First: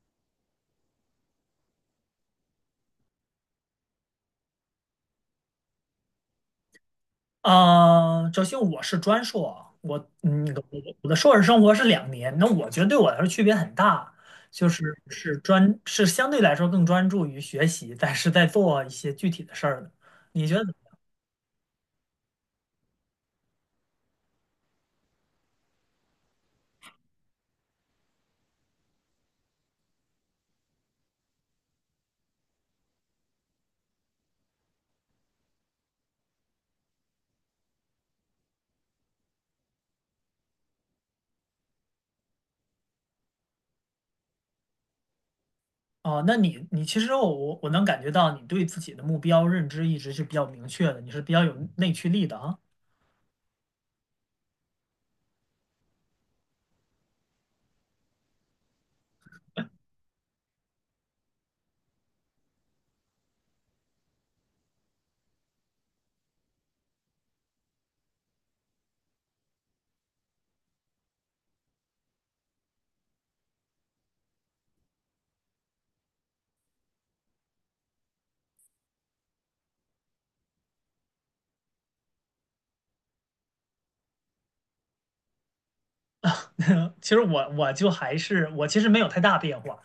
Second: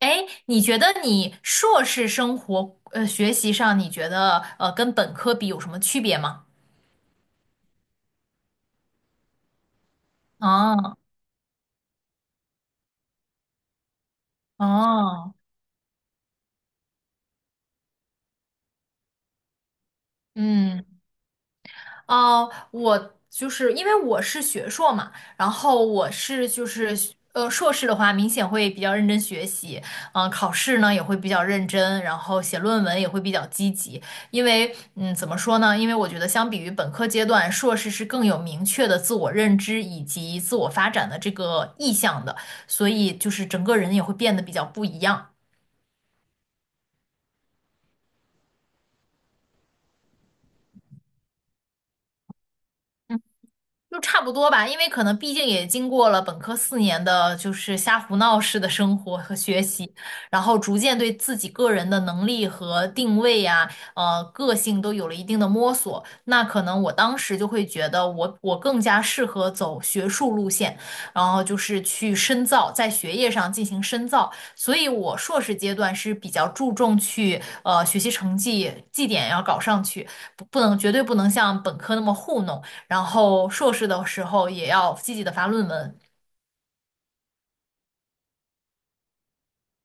哎，你觉得你硕士生活学习上，你觉得跟本科比有什么区别吗？首先我是专硕，我嗯，我哦我的硕士生活是2年，那我觉得对我来说区别很大，就是哦，是专是相对来说更专注于学习，但是在做一些具体的事儿的。你觉得怎嗯。么我就是因为我是学硕嘛，然后我是就是呃硕士的话，明显会比较认真学习，嗯、考试呢也会比较认真，然后写论文也会比较积极，因为怎么说呢？因为我觉得相比于本科阶段，硕士是更有明确的自我认知以及自我发展的这个意向的，所以就是整个人也会变得比较不一样。样哦，那你其实我能感觉到你对自己的目标认知一直是比较明确的，你是比较有内驱力的啊。就差不多吧，因为可能毕竟也经过了本科四年的，就是瞎胡闹式的生活和学习，然后逐渐对自己个人的能力和定位呀、个性都有了一定的摸索。那可能我当时就会觉得我更加适合走学术路线，然后就是去深造，在学业上进行深造。所以我硕士阶段是比较注重去学习成绩绩点要搞上去，不能绝对不能像本科那么糊弄。然后硕士的时候也要积极的发论文。其实我就还是我其实没有太大变化，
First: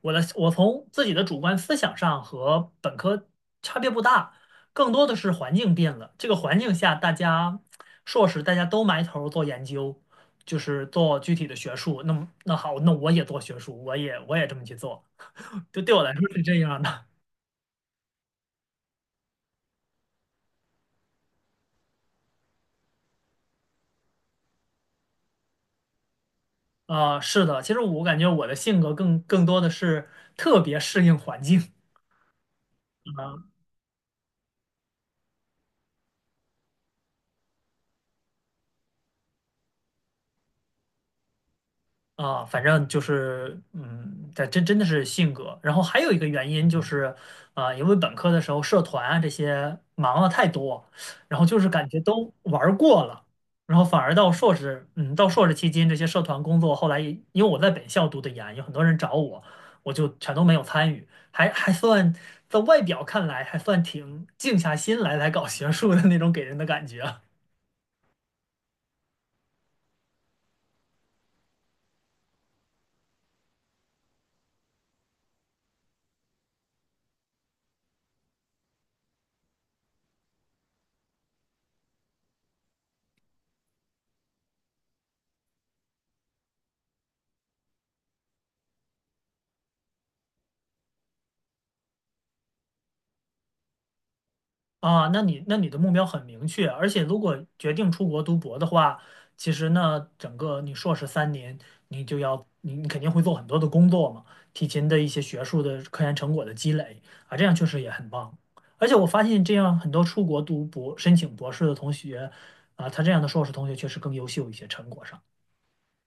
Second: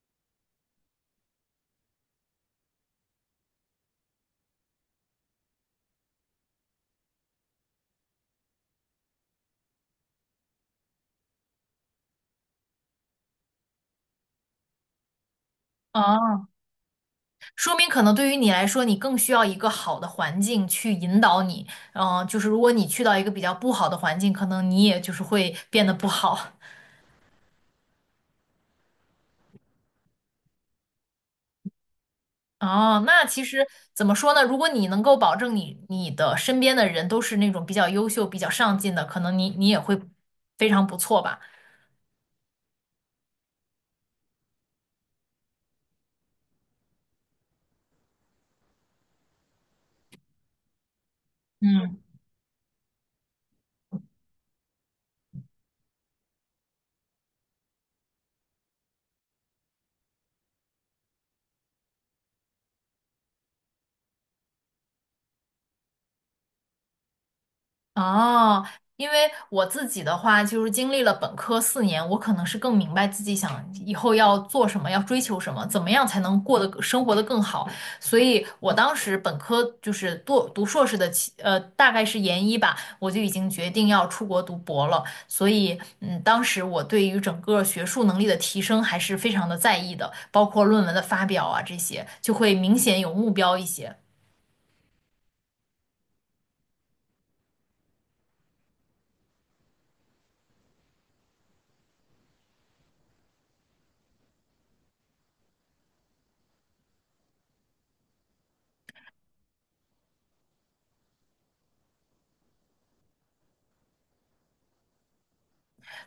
我从自己的主观思想上和本科差别不大，更多的是环境变了。这个环境下，硕士大家都埋头做研究，就是做具体的学术。那好，那我也做学术，我也这么去做，就对我来说是哦，这样的。说明可能对于你来说，你更需要一个好的环境去引导你。嗯、就是如果你去到一个比较不好的环境，可能你也就是会变得不好。啊、是的，其实我感觉我的性格更多的是特别适应环境。哦，那啊其实怎么说呢？如果你能够保证你的身边的人都是那种比较优秀、比较上进的，可能你也会非常不错吧。啊，反正就是，嗯，这真的是性格。然后还有一个原因就是，啊、因为本科的时候社团啊这些忙了太多，然后就是感嗯。觉都玩儿过了，然后反而到硕士期间这些社团工作，后来也因为我在本校读的研，有很多人找我，我就全都没有参与，还算在外表看来还算挺静下心来搞学术的那种给人的感觉。哦，因为我自己的话，就是经历了本科四年，我可能是更明白自己想以后要做什么，要追求什么，怎么样才能过得生活得更好。所以我当时本科就是读硕士的期，呃，大概是研一吧，我就已经决定要出国读博了。所以，嗯，当时我对于整个学术能力的提升还是非常的在意的，包括论文的发表啊这些，就会明显有目标一些。啊，那你的目标很明确，而且如果决定出国读博的话，其实呢，整个你硕士三年，你就要你你肯定会做很多的工作嘛，提前的一些学术的科研成果的积累啊，这样确实也很棒。而且我发现这样很多出国读博申请博士的同学啊，他这样的硕士同学确实更优秀一些，成果上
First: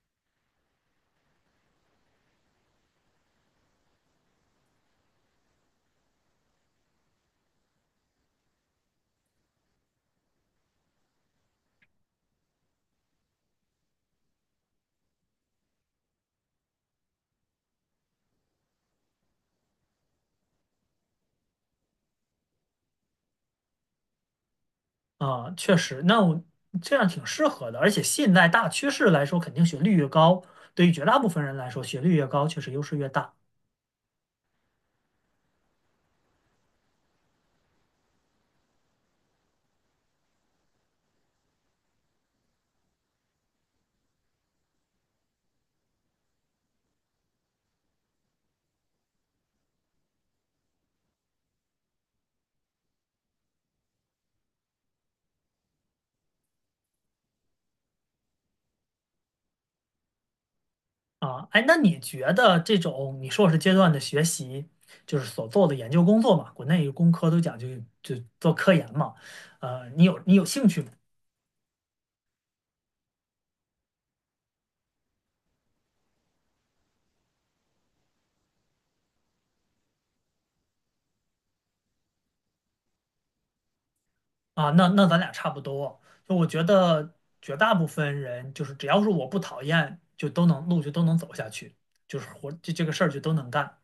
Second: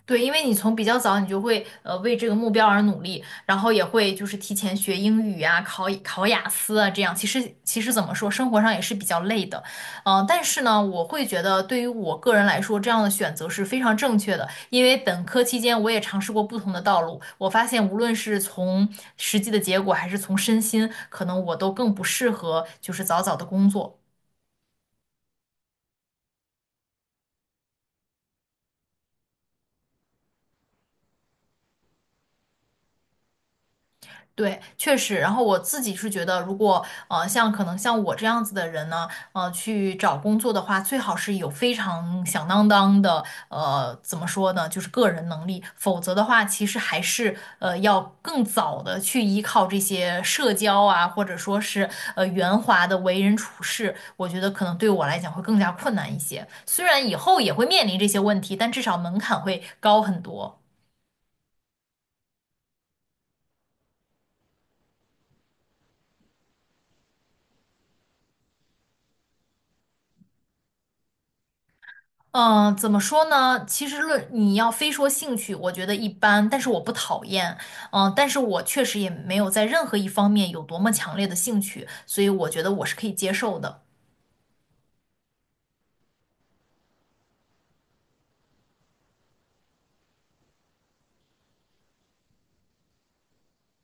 对，因为你从比较早，你就会为这个目标而努力，然后也会就是提前学英语啊，考雅思啊，这样其实怎么说，生活上也是比较累的，嗯、但是呢，我会觉得对于我个人来说，这样的选择是非常正确的，因为本科期间我也尝试过不同的道路，我发现无论是从实际的结果，还是从身心，可能我都更不适合就是早早的工作。啊，确实，那我这样挺适合的，而且现在大趋势来说，肯定学历越高，对于绝大部分人来说，学历越高确实优势越大。对，确实。然后我自己是觉得，如果像可能像我这样子的人呢，呃，去找工作的话，最好是有非常响当当的怎么说呢，就是个人能力，否则的话，其实还是要更早的去依靠这些社交啊，或者说是圆滑的为人处事，我觉得可能对我来讲会更加困难一些。虽然以后也会面临这些问题，但至少门槛会高很多。啊，哎，那你觉得这种你硕士阶段的学习，就是所做的研究工作嘛，国内工科都讲究就做科研嘛，你有兴趣吗？嗯，怎么说呢？其实论你要非说兴趣，我觉得一般，但是我不讨厌，嗯，但是我确实也没有在任何一方面有多么强烈的兴趣，所以我觉得我是可以接受的。啊，那咱俩差不多，就我觉得绝大部分人就是只要是我不讨厌，就都能走下去，就是活这个事儿就都能干。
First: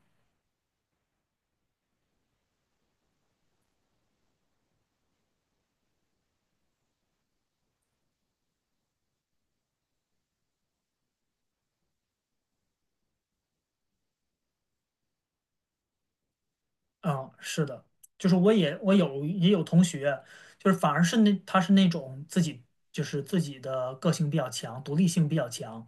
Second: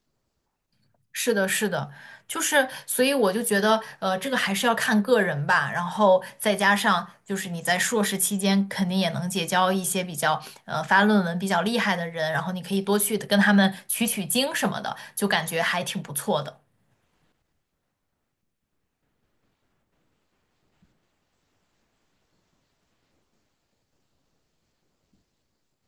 是的，是的，就是，所以我就觉得，呃，这个还是要看个人吧，然后再加上就是你在硕士期间肯定也能结交一些比较，呃，发论文比较厉害的人，然后你可以多去跟他们取取经什么的，就感觉还挺不错的。嗯，是的，就是我有同学，就是反而他是那种自己就是自己的个性比较强，独立性比较强，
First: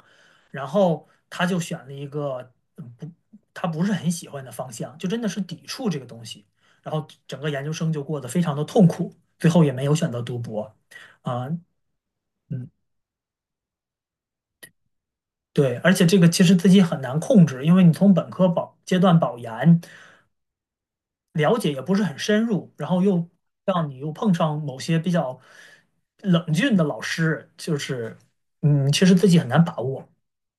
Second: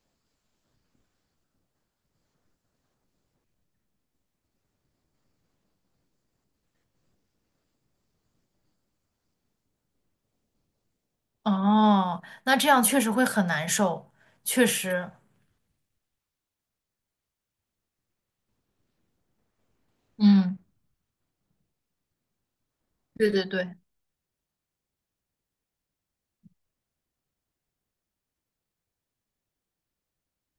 然后他就选了一个嗯不他不是很喜欢的方向，就真的是抵触这个东西，然后整个研究生就过得非常的痛苦，最后也没有选择读博啊，哦，那这嗯，样确实会很难受，确实，对，而且这个其实自己很难控制，因为你从本科阶段保研。嗯，了解也不是很深入，然后又对对对，让你又碰上某些比较冷峻的老师，就是，其实自己很难把握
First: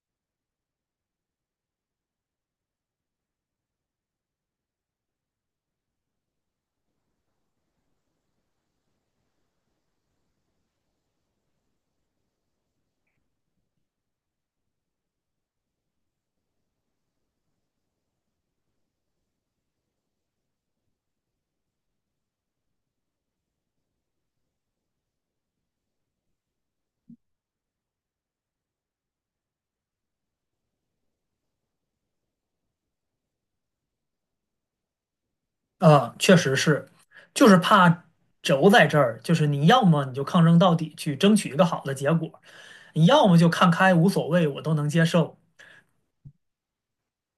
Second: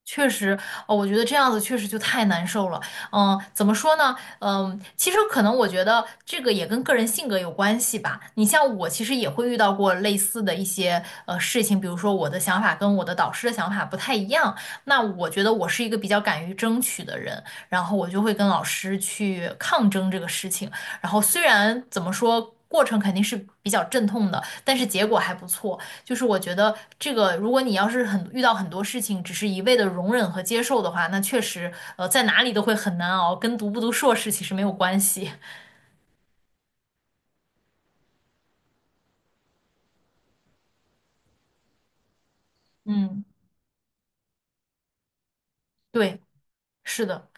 确实，哦，我觉得这样子确实就太难受了。嗯，怎么说呢？嗯，其实可能我觉得这个也跟个人性格有关系吧。你像我，其实也会遇到过类似的一些事情，比如说我的想法跟我的导师的想法不太一样。那我觉得我是一个比较敢于争取的人，然后我就会跟老师去抗争这个事情。然后虽然怎么说，过程肯定是比较阵痛的，但是结果还不错。就是我觉得这个，如果你要是遇到很多事情，只是一味的容忍和接受的话，那确实，呃，在哪里都会很难熬，跟读不读硕士其实没有关系。啊，确实是，就是怕轴在这儿，就是你要么你就抗争到底去争取一个好的结果，你嗯，要么就看开无所谓，我都能接受。对，是的，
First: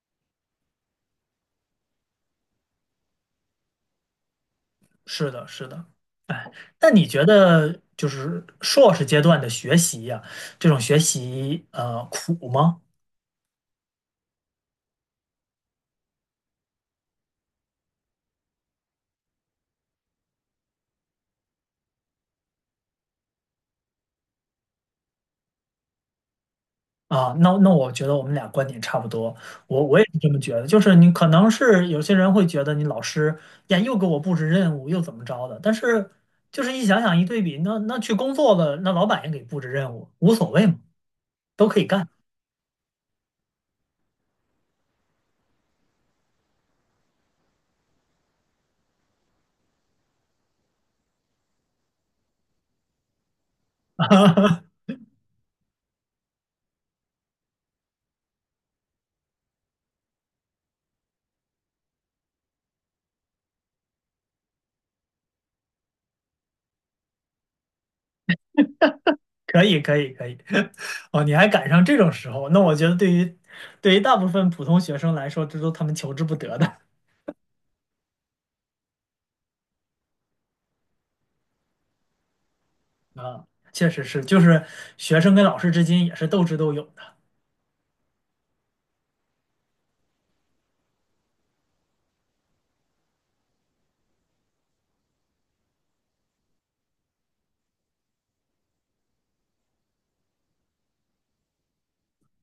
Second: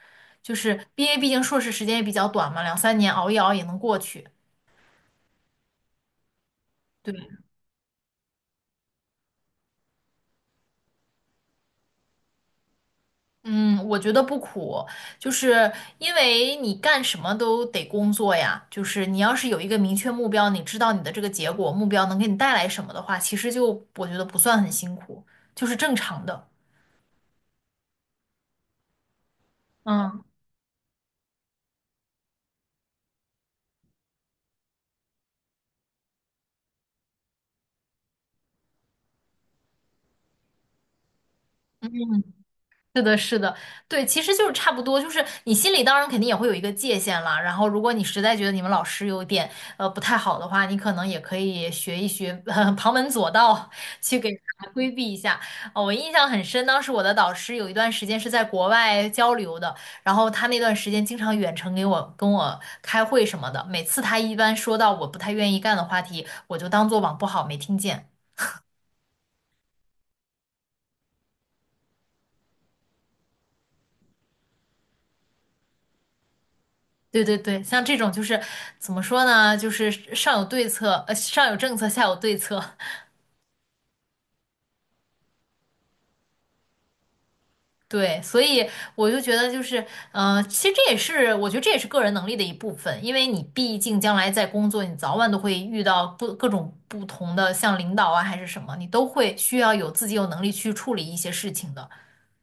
毕竟硕士时间也比较短嘛，两三年熬一熬也能过去。是的，是的，哎，那你对，觉得就是硕士阶段的学习呀、这种学习苦吗？嗯，我觉得不苦，就是因为你干什么都得工作呀。就是你要是有一个明确目标，你知道你的这个结果，目标能给你带来什么的话，其实就我觉得不算很辛苦，就是正常的。啊，那我觉得我们俩观点差不多，我也是嗯。这么觉得。就是你可能是有些人会觉得你老师呀又给我布置任务又怎么着的，但是就是一想想一对比，那去工作的那老板也给布置任务，无所谓嘛，都可以干。是的，是的，对，其实就是差不多，就是你心里当然肯定也会有一个界限了。然后，如果你实在觉得你们老师有点不太好的话，你可能也可以学一学、旁门左道去给 他规避一下。哦，我印象很深，当时我的导师有一段时间是在国外交流的，然后他那段时间经常远程跟我开会什么的。每次他一般说到我不太愿意干的话题，我就当做网不好没听见。可以可以可以，哦，你还赶上这种时候，那我觉得对于大部分普通学生来说，这都他们求之不得的 对对对，像这种就是怎么说呢？就是上有政策，下有对策。啊，确实是，就是学生跟老师之间也是斗智斗勇的。对，所以我就觉得就是，呃，其实这也是我觉得这也是个人能力的一部分，因为你毕竟将来在工作，你早晚都会遇到不各种不同的，像领导啊还是什么，你都会需要有自己有能力去处理一些事情的。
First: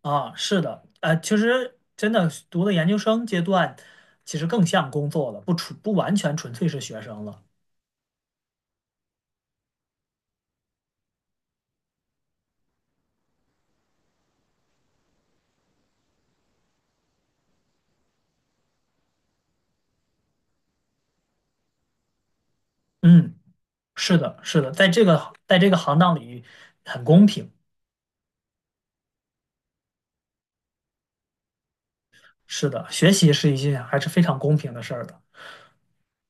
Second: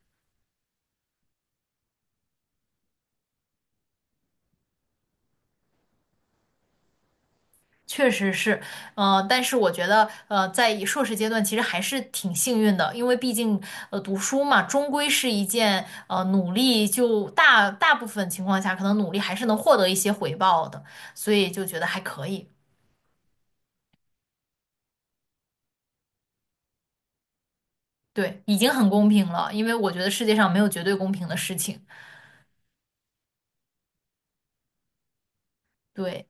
啊，是的，其实真的读的研究生阶段，其实更像工作了，不完全纯粹是学生了。确实是，呃，但是我觉得，呃，在硕士阶段其实还是挺幸运的，因为毕竟，呃，读书嘛，终归是一件，呃，努力大部分情况下，可能努力还是能获得一些回报的，所以就觉得还可以，嗯，是的，是的，在这个行当里很公平。对，已经很公平了，因为我觉得世界上没有绝对公平的事情，是的，学习是一件还是非常公平的事儿的。对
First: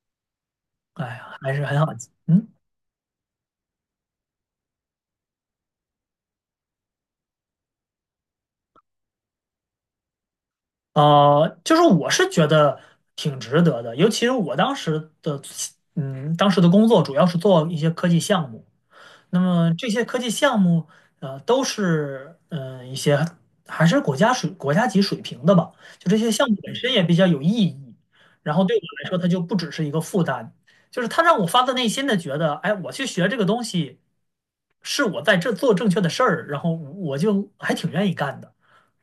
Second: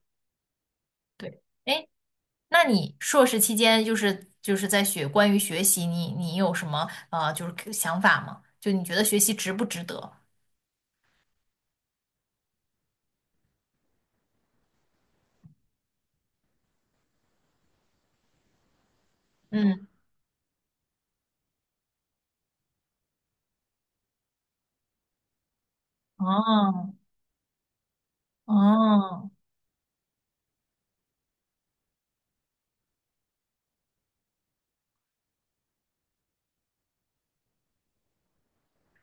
哎呀，对，还是很好。哎，嗯，那你硕士期间就是在学关于学习你，你有什么就是想法吗？就你觉得学习值不值得？就是我是觉得挺值得的，尤其是我当时的工作主要是做一些科技项目。那么嗯，这些科技项目，都是一些还是国家级水平的吧。就这些项目本身哦。也比较有意义，然后对我来说，它哦，就不只是一个负担，就是它让我发自内心的觉得，哎，我去学这个东西是我在这做正确的事儿，然后我就还挺愿意干的。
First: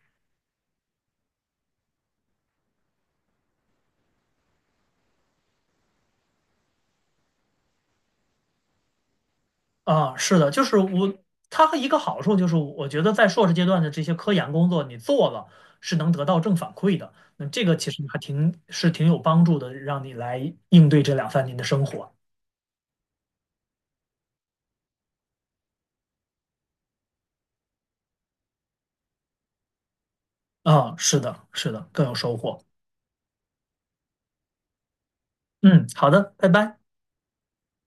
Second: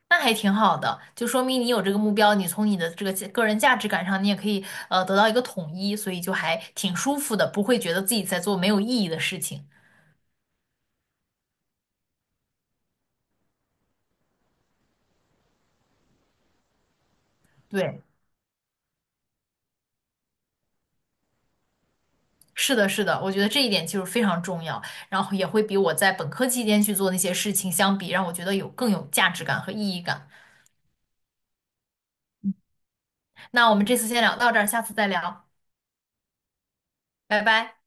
那还挺好的，就说明你有这个目标，你从你的这个个人价值感上，你也可以得到一个统一，所以就还挺舒服的，不会觉得自己在做没有意义的事情。啊，是的，就是我，它和一个好处就是，我觉得在硕士阶段的这些科研工作，你做了是能得到正反馈的，那这个其实对，还挺是挺有帮助的，让你来应对这两三年的生活。是的，是的，我觉得这一点就是非常重要，然后也会比我在本科期间去做那些事情相比，让我觉得有更有价值感和意义感。啊，是的，是的，更有收获。那我们这次先聊到这儿，下次再聊，嗯，好的，拜拜。拜拜。